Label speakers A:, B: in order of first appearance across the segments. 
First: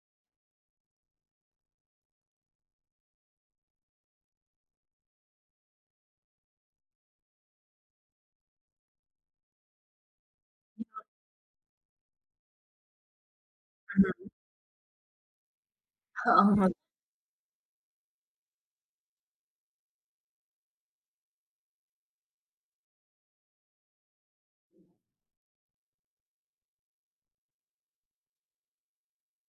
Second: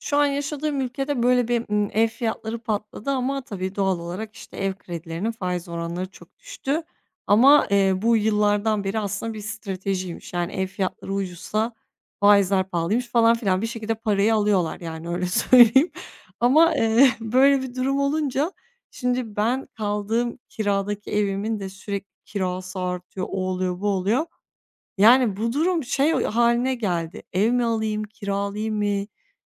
A: Şu an yaşadığım ülkede böyle bir, ev fiyatları patladı ama tabii doğal olarak, işte, ev kredilerinin faiz oranları çok düştü ama, bu yıllardan beri aslında bir stratejiymiş. Yani, ev fiyatları ucuzsa faizler pahalıymış falan filan. Bir şekilde
B: Hıı.
A: parayı alıyorlar, yani, öyle söyleyeyim ama,
B: Anladım.
A: böyle bir durum olunca şimdi ben kaldığım kiradaki evimin de sürekli kirası artıyor, o oluyor, bu oluyor. Yani, bu durum şey haline geldi, ev mi alayım, kiralayayım mı?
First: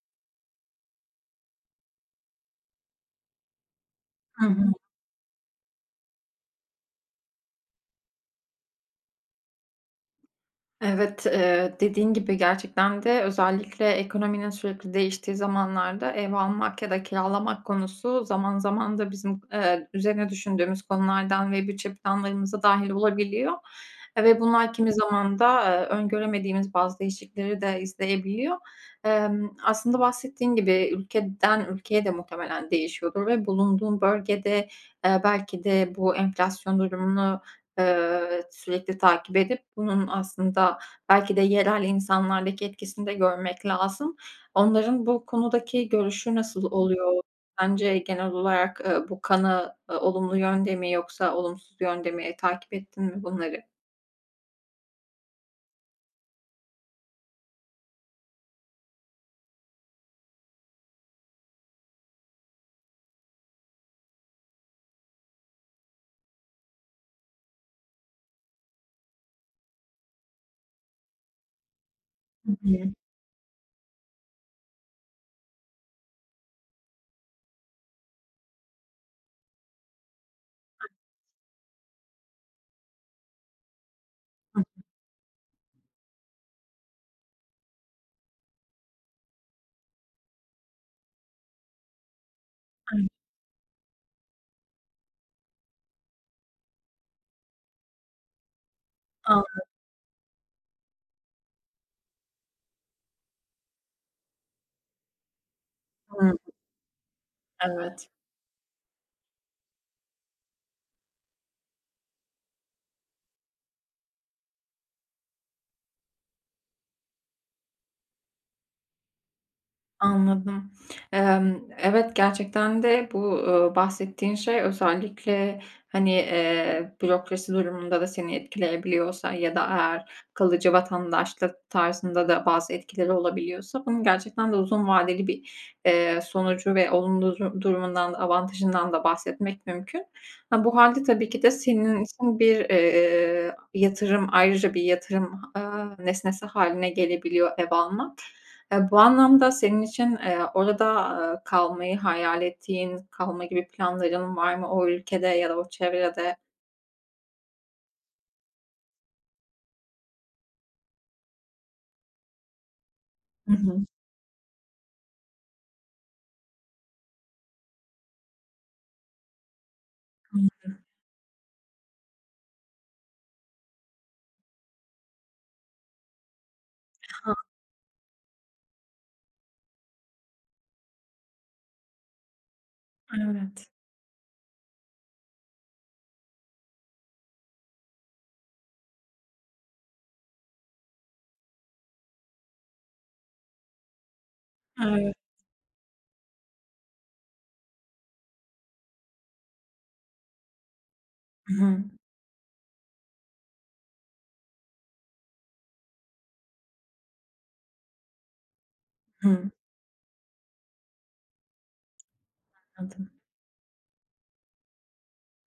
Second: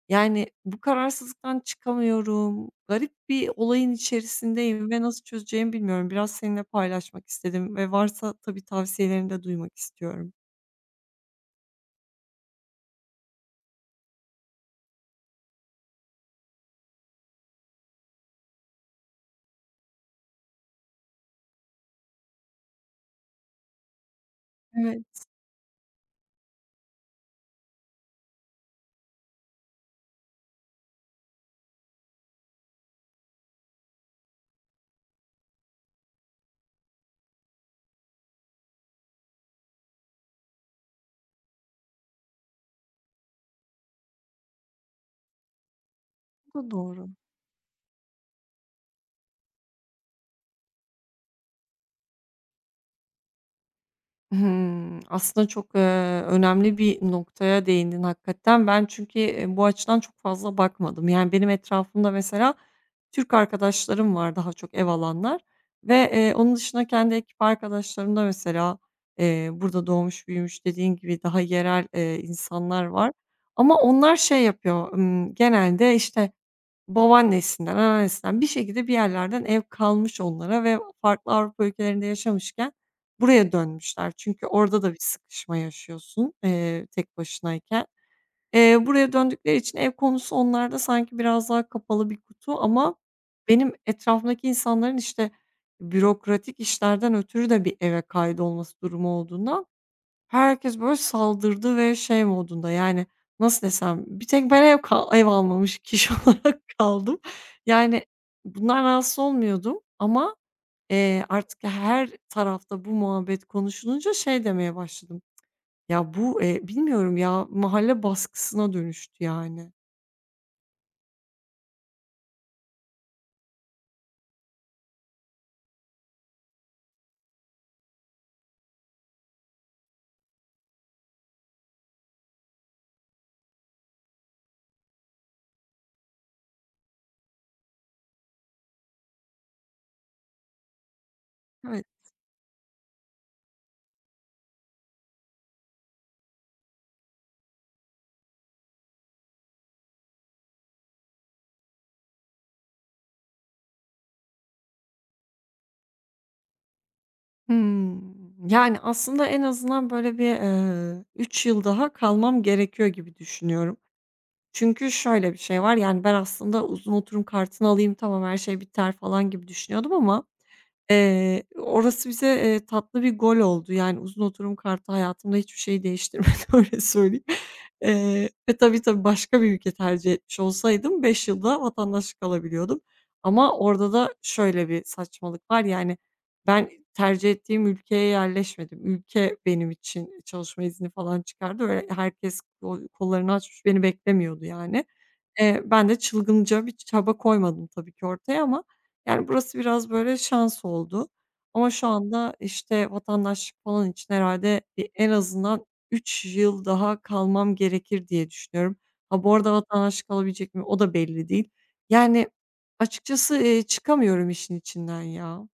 A: Yani, bu kararsızlıktan çıkamıyorum. Garip bir olayın
B: Hı hı.
A: içerisindeyim ve nasıl çözeceğimi bilmiyorum. Biraz seninle paylaşmak istedim ve varsa tabii tavsiyelerini de duymak istiyorum.
B: Evet, dediğin gibi gerçekten de özellikle ekonominin sürekli değiştiği zamanlarda ev almak ya da kiralamak konusu zaman zaman da bizim, üzerine düşündüğümüz konulardan ve bütçe planlarımıza dâhil olabiliyor. Ve bunlar kimi
A: Evet.
B: zaman da, öngöremediğimiz bazı değişiklikleri de izleyebiliyor. Aslında bahsettiğin gibi ülkeden ülkeye de muhtemelen değişiyordur ve bulunduğun bölgede, belki de bu enflasyon durumunu sürekli takip edip bunun aslında belki de yerel insanlardaki etkisini de görmek lazım. Onların bu konudaki görüşü
A: Bu
B: nasıl
A: da doğru.
B: oluyor? Sence genel olarak, bu kanı olumlu yönde mi yoksa olumsuz yönde mi? Takip ettin mi bunları?
A: Hımm. Aslında çok, önemli bir noktaya değindin hakikaten. Ben çünkü, bu açıdan çok fazla bakmadım. Yani, benim etrafımda mesela Türk arkadaşlarım var daha çok ev alanlar ve, onun dışında kendi ekip arkadaşlarımda mesela, burada doğmuş büyümüş dediğin gibi daha yerel,
B: Hı
A: insanlar
B: hı.
A: var ama onlar şey yapıyor, genelde, işte, babaannesinden, anneannesinden bir şekilde bir yerlerden ev kalmış onlara ve farklı Avrupa ülkelerinde yaşamışken buraya dönmüşler. Çünkü
B: Hı.
A: orada da bir sıkışma yaşıyorsun, tek başınayken. Buraya döndükleri için ev konusu onlarda sanki biraz daha kapalı bir kutu ama
B: Evet.
A: benim etrafımdaki insanların, işte, bürokratik işlerden ötürü de bir eve kaydolması durumu
B: Anladım.
A: olduğundan herkes, böyle, saldırdı ve şey modunda, yani, nasıl desem, bir tek ben ev almamış kişi olarak kaldım. Yani,
B: Evet.
A: bundan rahatsız olmuyordum ama, artık her tarafta bu muhabbet konuşulunca şey demeye başladım. Ya, bu, bilmiyorum ya, mahalle baskısına dönüştü, yani.
B: Anladım. Evet, gerçekten de bu, bahsettiğin şey özellikle, hani, bürokrasi durumunda da seni etkileyebiliyorsa ya da eğer kalıcı vatandaşlık tarzında da bazı etkileri olabiliyorsa bunun gerçekten de uzun vadeli bir, sonucu ve olumlu durumundan, avantajından da bahsetmek mümkün. Ha, bu halde tabii ki de
A: Evet.
B: senin için bir, yatırım, ayrıca bir yatırım, nesnesi haline gelebiliyor ev almak. Bu anlamda senin için, orada, kalmayı hayal ettiğin, kalma gibi planların var mı o ülkede ya da o çevrede?
A: Hımm. Yani, aslında en azından böyle bir, 3 yıl daha kalmam gerekiyor gibi
B: Hı
A: düşünüyorum.
B: hı.
A: Çünkü şöyle bir şey var, yani, ben aslında uzun oturum kartını alayım, tamam her şey biter falan gibi düşünüyordum ama
B: Hı.
A: Orası bize, tatlı bir gol oldu. Yani, uzun oturum kartı hayatımda hiçbir şeyi değiştirmedi, öyle söyleyeyim.
B: Ha,
A: Ve tabii, tabii başka bir ülke tercih etmiş olsaydım 5 yılda vatandaşlık alabiliyordum. Ama
B: evet.
A: orada da şöyle bir saçmalık var, yani, ben tercih ettiğim ülkeye yerleşmedim. Ülke benim için çalışma izni falan çıkardı. Öyle herkes kol kollarını açmış beni beklemiyordu, yani.
B: Evet.
A: Ben de çılgınca bir çaba koymadım tabii ki ortaya ama yani, burası biraz böyle şans oldu
B: Hı
A: ama
B: hı.
A: şu anda, işte, vatandaşlık falan için herhalde bir en azından 3 yıl daha kalmam gerekir diye düşünüyorum. Ha, bu
B: Hı.
A: arada vatandaşlık alabilecek miyim o da belli değil. Yani,
B: Anladım.
A: açıkçası, çıkamıyorum işin içinden ya.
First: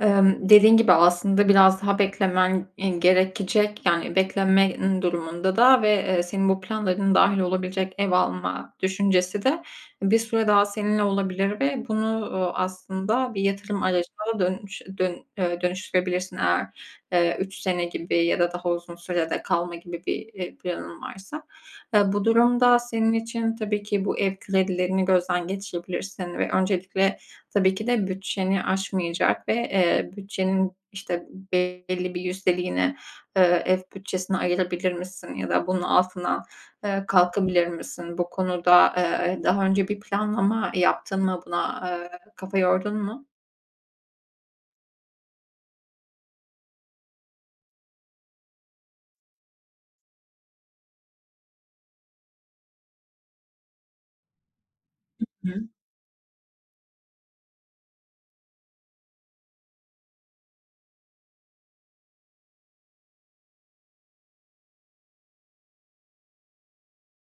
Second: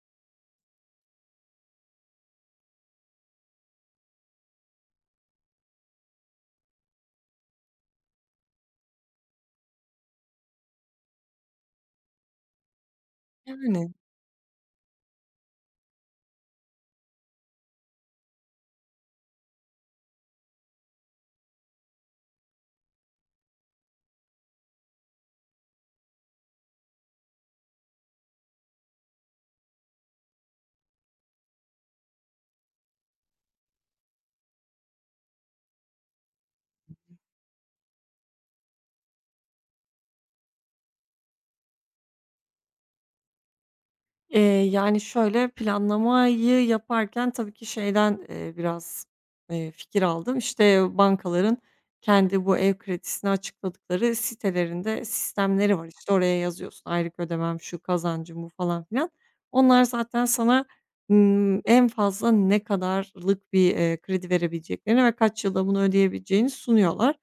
B: Dediğin gibi aslında biraz daha beklemen, gerekecek. Yani beklemen durumunda da ve, senin bu planlarına dâhil olabilecek ev alma düşüncesi de bir süre daha seninle olabilir ve bunu, aslında bir yatırım
A: Yani.
B: aracına dönüştürebilirsin eğer, 3 sene gibi ya da daha uzun sürede kalma gibi bir, planın varsa. Bu durumda senin için tabii ki bu ev kredilerini gözden geçirebilirsin ve öncelikle tabii ki de bütçeni aşmayacak ve, bütçenin, işte, belli bir yüzdeliğine ev bütçesine ayırabilir misin ya da bunun altından, kalkabilir misin? Bu konuda, daha önce bir planlama yaptın mı? Buna, kafa yordun mu?
A: Yani, şöyle, planlamayı yaparken tabii ki şeyden, biraz, fikir aldım. İşte, bankaların kendi bu ev kredisini açıkladıkları sitelerinde
B: Hı.
A: sistemleri var. İşte, oraya yazıyorsun, aylık ödemem şu, kazancım bu falan filan. Onlar zaten sana, en fazla ne kadarlık bir, kredi verebileceklerini ve kaç yılda bunu ödeyebileceğini sunuyorlar.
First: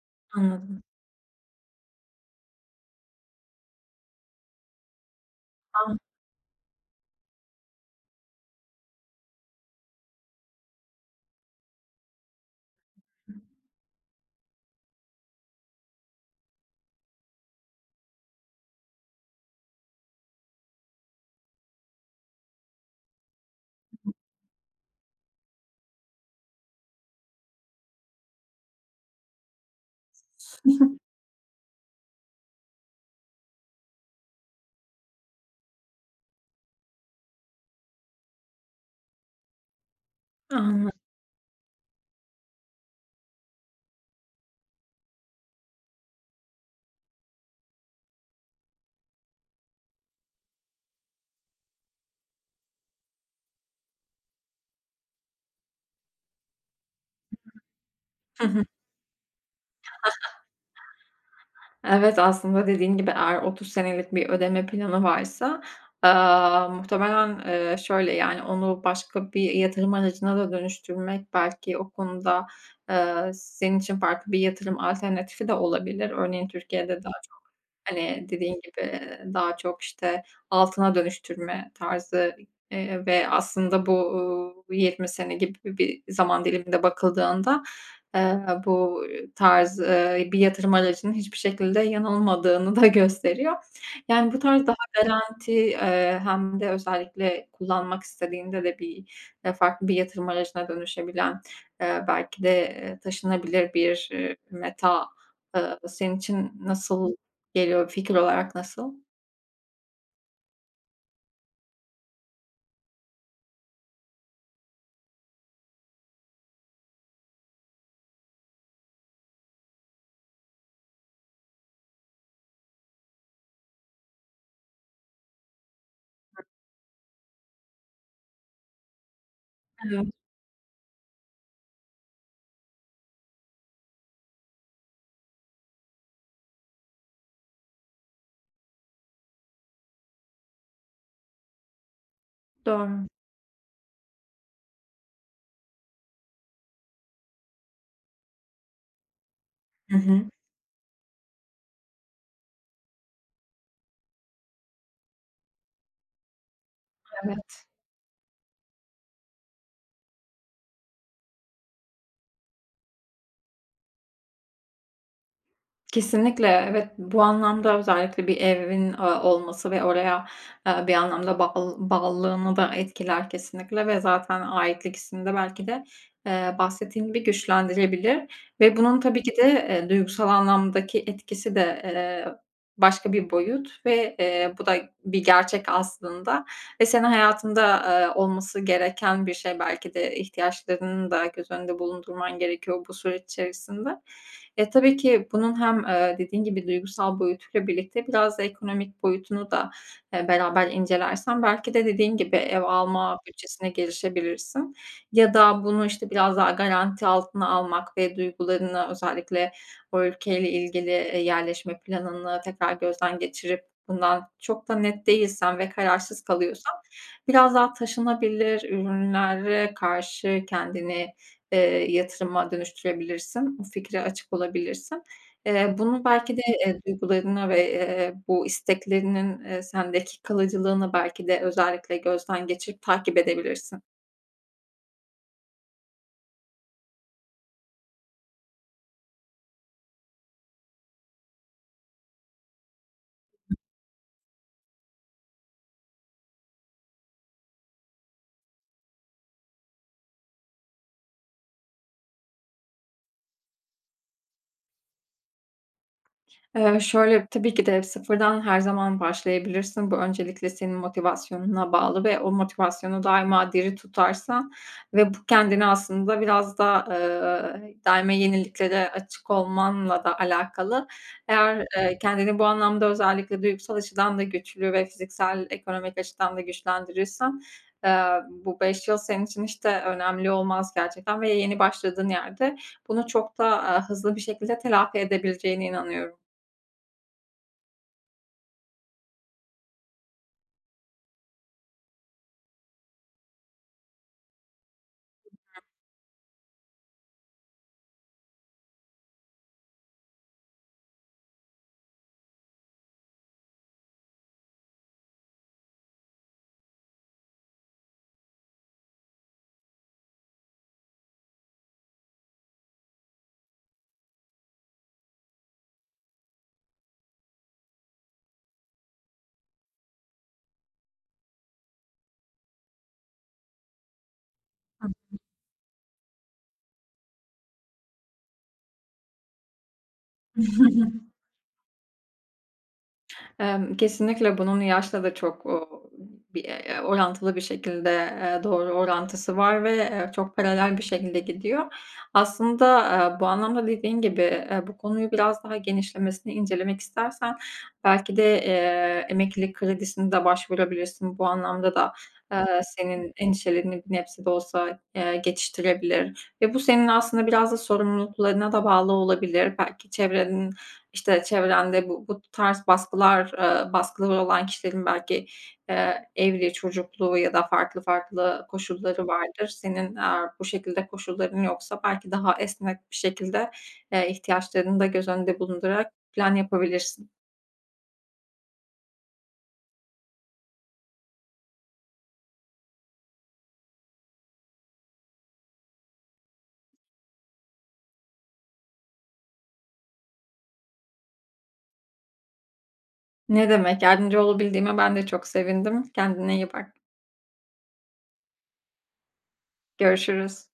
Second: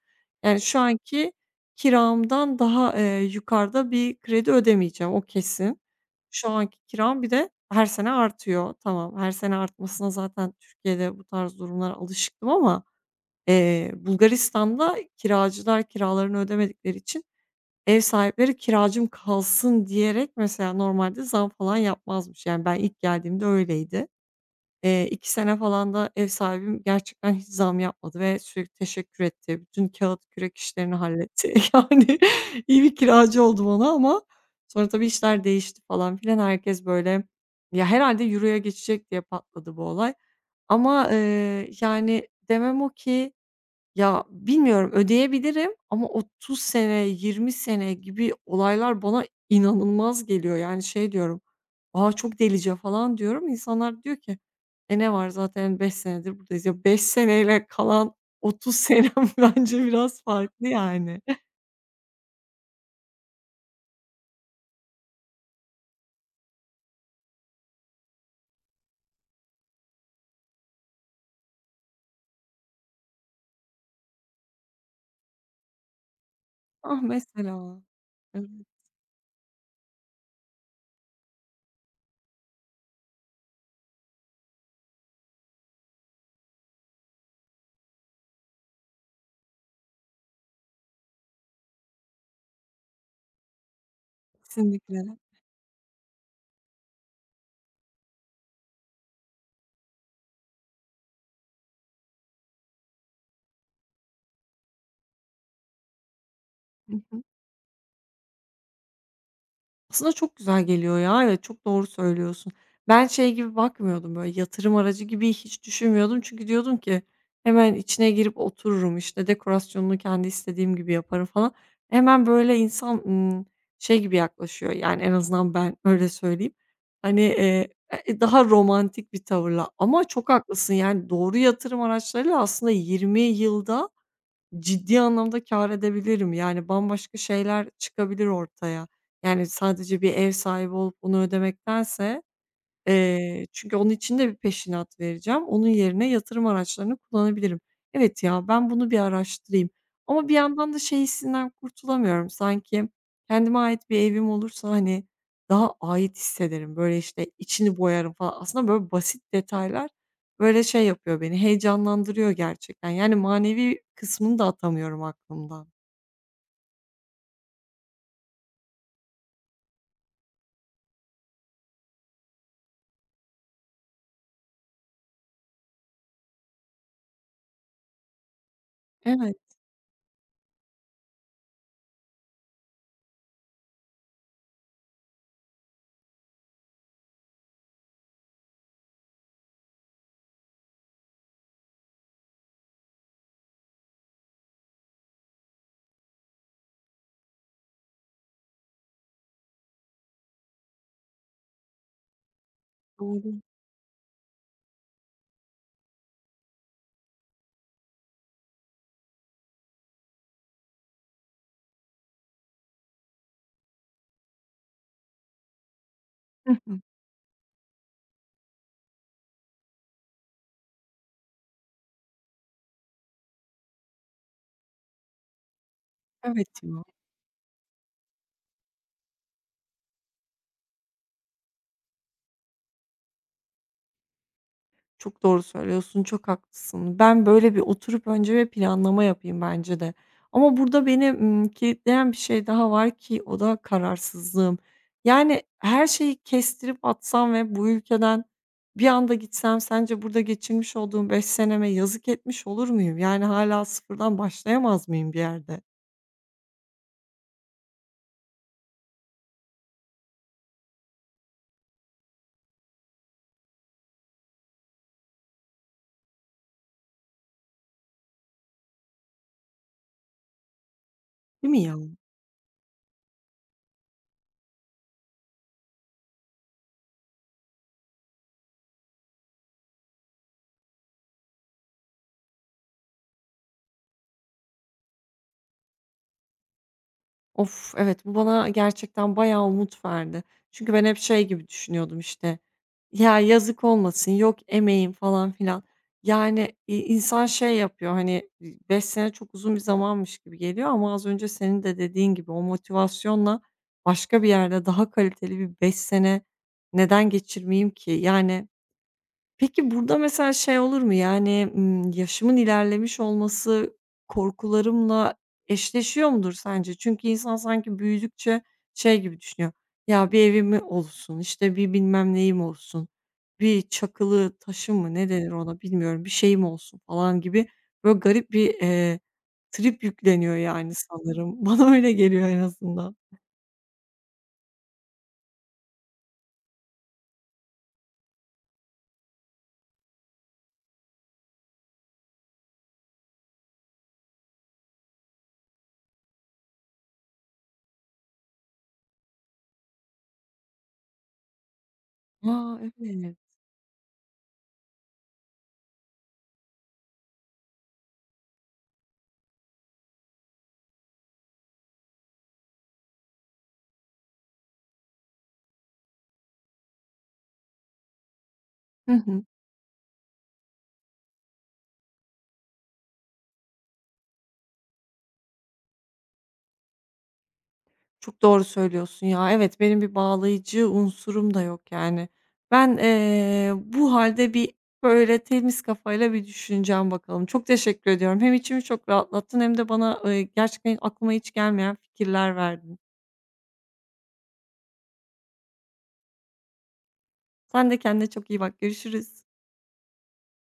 A: Yani, şu
B: Anladım.
A: anki kiramdan daha, yukarıda bir kredi ödemeyeceğim, o kesin.
B: An
A: Şu anki kiram bir de her sene artıyor. Tamam, her sene artmasına zaten Türkiye'de bu tarz durumlara alışıktım ama, Bulgaristan'da kiracılar kiralarını ödemedikleri için ev sahipleri "Kiracım kalsın." diyerek mesela normalde zam falan yapmazmış. Yani ben ilk geldiğimde öyleydi. 2 sene falan da ev sahibim gerçekten hiç zam yapmadı ve sürekli teşekkür etti. Bütün kağıt kürek işlerini halletti. Yani iyi bir kiracı oldum ona ama sonra tabii işler değişti falan filan. Herkes böyle ya, herhalde euroya geçecek diye patladı bu olay.
B: Anladım.
A: Ama, yani demem o ki ya, bilmiyorum ödeyebilirim ama 30 sene, 20 sene gibi olaylar bana inanılmaz geliyor. Yani şey diyorum, "A, çok delice." falan diyorum. İnsanlar diyor ki ne var zaten 5 senedir buradayız. Ya, 5 seneyle kalan
B: Hı hı.
A: 30 senem bence biraz farklı yani.
B: Evet, aslında dediğin gibi eğer 30 senelik bir ödeme planı varsa, muhtemelen, şöyle, yani, onu başka bir yatırım aracına da dönüştürmek belki o konuda, senin için farklı bir yatırım alternatifi de olabilir. Örneğin Türkiye'de,
A: Ah, mesela.
B: hani,
A: Evet,
B: dediğin gibi daha çok, işte, altına dönüştürme tarzı, ve aslında bu, 20 sene gibi bir zaman diliminde bakıldığında, eee, bu tarz, bir yatırım aracının hiçbir şekilde yanılmadığını da gösteriyor. Yani, bu tarz daha
A: kesinlikle.
B: garanti, hem de özellikle kullanmak istediğinde de bir, farklı bir yatırım aracına dönüşebilen, belki de, taşınabilir bir, meta, senin için nasıl geliyor fikir olarak nasıl?
A: Aslında çok güzel geliyor ya. Evet, çok doğru söylüyorsun. Ben şey gibi bakmıyordum, böyle, yatırım aracı gibi hiç düşünmüyordum. Çünkü diyordum ki hemen içine girip otururum, işte, dekorasyonunu kendi istediğim gibi yaparım falan. Hemen, böyle, insan, şey gibi yaklaşıyor, yani, en azından ben öyle söyleyeyim. Hani, daha romantik bir tavırla ama
B: Evet,
A: çok haklısın, yani, doğru yatırım araçlarıyla aslında 20 yılda ciddi anlamda kâr edebilirim. Yani bambaşka şeyler çıkabilir ortaya. Yani sadece bir ev sahibi olup onu ödemektense.
B: doğru.
A: Çünkü onun için de bir peşinat vereceğim. Onun yerine yatırım araçlarını kullanabilirim. Evet ya, ben bunu bir araştırayım.
B: Hı hı.
A: Ama bir yandan da şey hissinden kurtulamıyorum. Sanki kendime ait bir evim olursa, hani, daha ait hissederim. Böyle, işte,
B: Evet.
A: içini boyarım falan. Aslında böyle basit detaylar, böyle, şey yapıyor beni, heyecanlandırıyor gerçekten. Yani manevi kısmını da atamıyorum aklımdan.
B: Kesinlikle, evet. Bu anlamda özellikle bir evin, olması ve oraya, bir anlamda bağlılığını da etkiler kesinlikle ve zaten aitlik hissini de belki de, bahsettiğin gibi güçlendirebilir ve bunun tabii ki
A: Evet,
B: de, duygusal anlamdaki etkisi de, başka bir boyut ve, bu da bir gerçek aslında ve senin hayatında, olması gereken bir şey. Belki de ihtiyaçlarını da göz önünde bulundurman gerekiyor bu süreç içerisinde. E, tabii ki bunun hem, dediğin gibi duygusal boyutuyla birlikte biraz da ekonomik boyutunu da, beraber incelersen belki de dediğin gibi ev alma
A: doğru.
B: bütçesine gelişebilirsin ya da bunu, işte, biraz daha garanti altına almak ve duygularını özellikle o ülkeyle ilgili, yerleşme planını tekrar gözden geçirip bundan çok da net değilsen ve kararsız
A: Hı
B: kalıyorsan
A: hı.
B: biraz daha taşınabilir ürünlere karşı kendini yatırıma dönüştürebilirsin. O fikre açık olabilirsin. Bunu belki de,
A: Evet ya.
B: duygularına ve, bu isteklerinin, sendeki kalıcılığını belki de özellikle gözden geçirip takip edebilirsin.
A: Çok doğru söylüyorsun, çok haklısın. Ben böyle bir oturup önce bir planlama yapayım bence de. Ama burada beni, kilitleyen bir şey daha var ki o da kararsızlığım. Yani her şeyi kestirip atsam ve bu ülkeden bir anda gitsem sence burada geçirmiş olduğum 5 seneme yazık etmiş olur muyum? Yani hala sıfırdan başlayamaz mıyım bir yerde?
B: Şöyle, tabii ki de sıfırdan her zaman başlayabilirsin. Bu öncelikle senin motivasyonuna bağlı ve o motivasyonu daima diri tutarsan ve bu kendini aslında biraz da, daima yeniliklere açık olmanla da alakalı.
A: Değil mi
B: Eğer,
A: ya?
B: kendini bu anlamda özellikle duygusal açıdan da güçlü ve fiziksel, ekonomik açıdan da güçlendirirsen, eee, bu 5 yıl senin için işte önemli olmaz gerçekten ve yeni başladığın yerde bunu çok da, hızlı bir şekilde telafi edebileceğine inanıyorum.
A: Of, evet, bu bana gerçekten bayağı umut verdi. Çünkü ben hep şey gibi düşünüyordum, işte, "Ya, yazık olmasın, yok emeğim." falan filan. Yani, insan şey yapıyor, hani, 5 sene çok uzun bir zamanmış gibi geliyor ama az önce senin de dediğin gibi o motivasyonla başka bir yerde daha kaliteli bir 5 sene neden geçirmeyeyim ki? Yani. Peki, burada mesela şey olur mu? Yani, yaşımın ilerlemiş olması korkularımla eşleşiyor mudur sence? Çünkü insan sanki büyüdükçe şey gibi düşünüyor, "Ya, bir evim mi olsun, işte, bir bilmem neyim olsun, bir çakılı taşım mı ne denir ona bilmiyorum, bir şeyim olsun." falan gibi böyle garip bir, trip yükleniyor yani sanırım. Bana öyle geliyor en azından.
B: Kesinlikle bunun yaşla da çok, bir, orantılı bir şekilde, doğru orantısı var ve, çok paralel bir şekilde gidiyor. Aslında, bu anlamda dediğin gibi, bu konuyu biraz daha genişlemesini incelemek istersen belki de, emeklilik kredisine de başvurabilirsin. Bu anlamda da,
A: A,
B: senin
A: evet.
B: endişelerini bir nebze de olsa, geçiştirebilir ve bu senin aslında biraz da sorumluluklarına da bağlı olabilir. Belki çevrende bu tarz baskılar, baskıları olan kişilerin belki, evli, çocuklu ya da farklı farklı
A: Hı
B: koşulları
A: hı.
B: vardır. Senin eğer bu şekilde koşulların yoksa belki daha esnek bir şekilde, ihtiyaçlarını da göz önünde bulundurarak plan yapabilirsin.
A: Çok doğru söylüyorsun ya. Evet, benim bir bağlayıcı unsurum da yok yani. Ben, bu halde bir, böyle, temiz kafayla bir düşüneceğim bakalım. Çok teşekkür ediyorum. Hem içimi çok rahatlattın hem de bana, gerçekten aklıma hiç gelmeyen fikirler verdin.
B: Ne demek, yardımcı olabildiğime ben de çok sevindim. Kendine iyi bak.
A: Sen de kendine çok iyi bak. Görüşürüz.
B: Görüşürüz.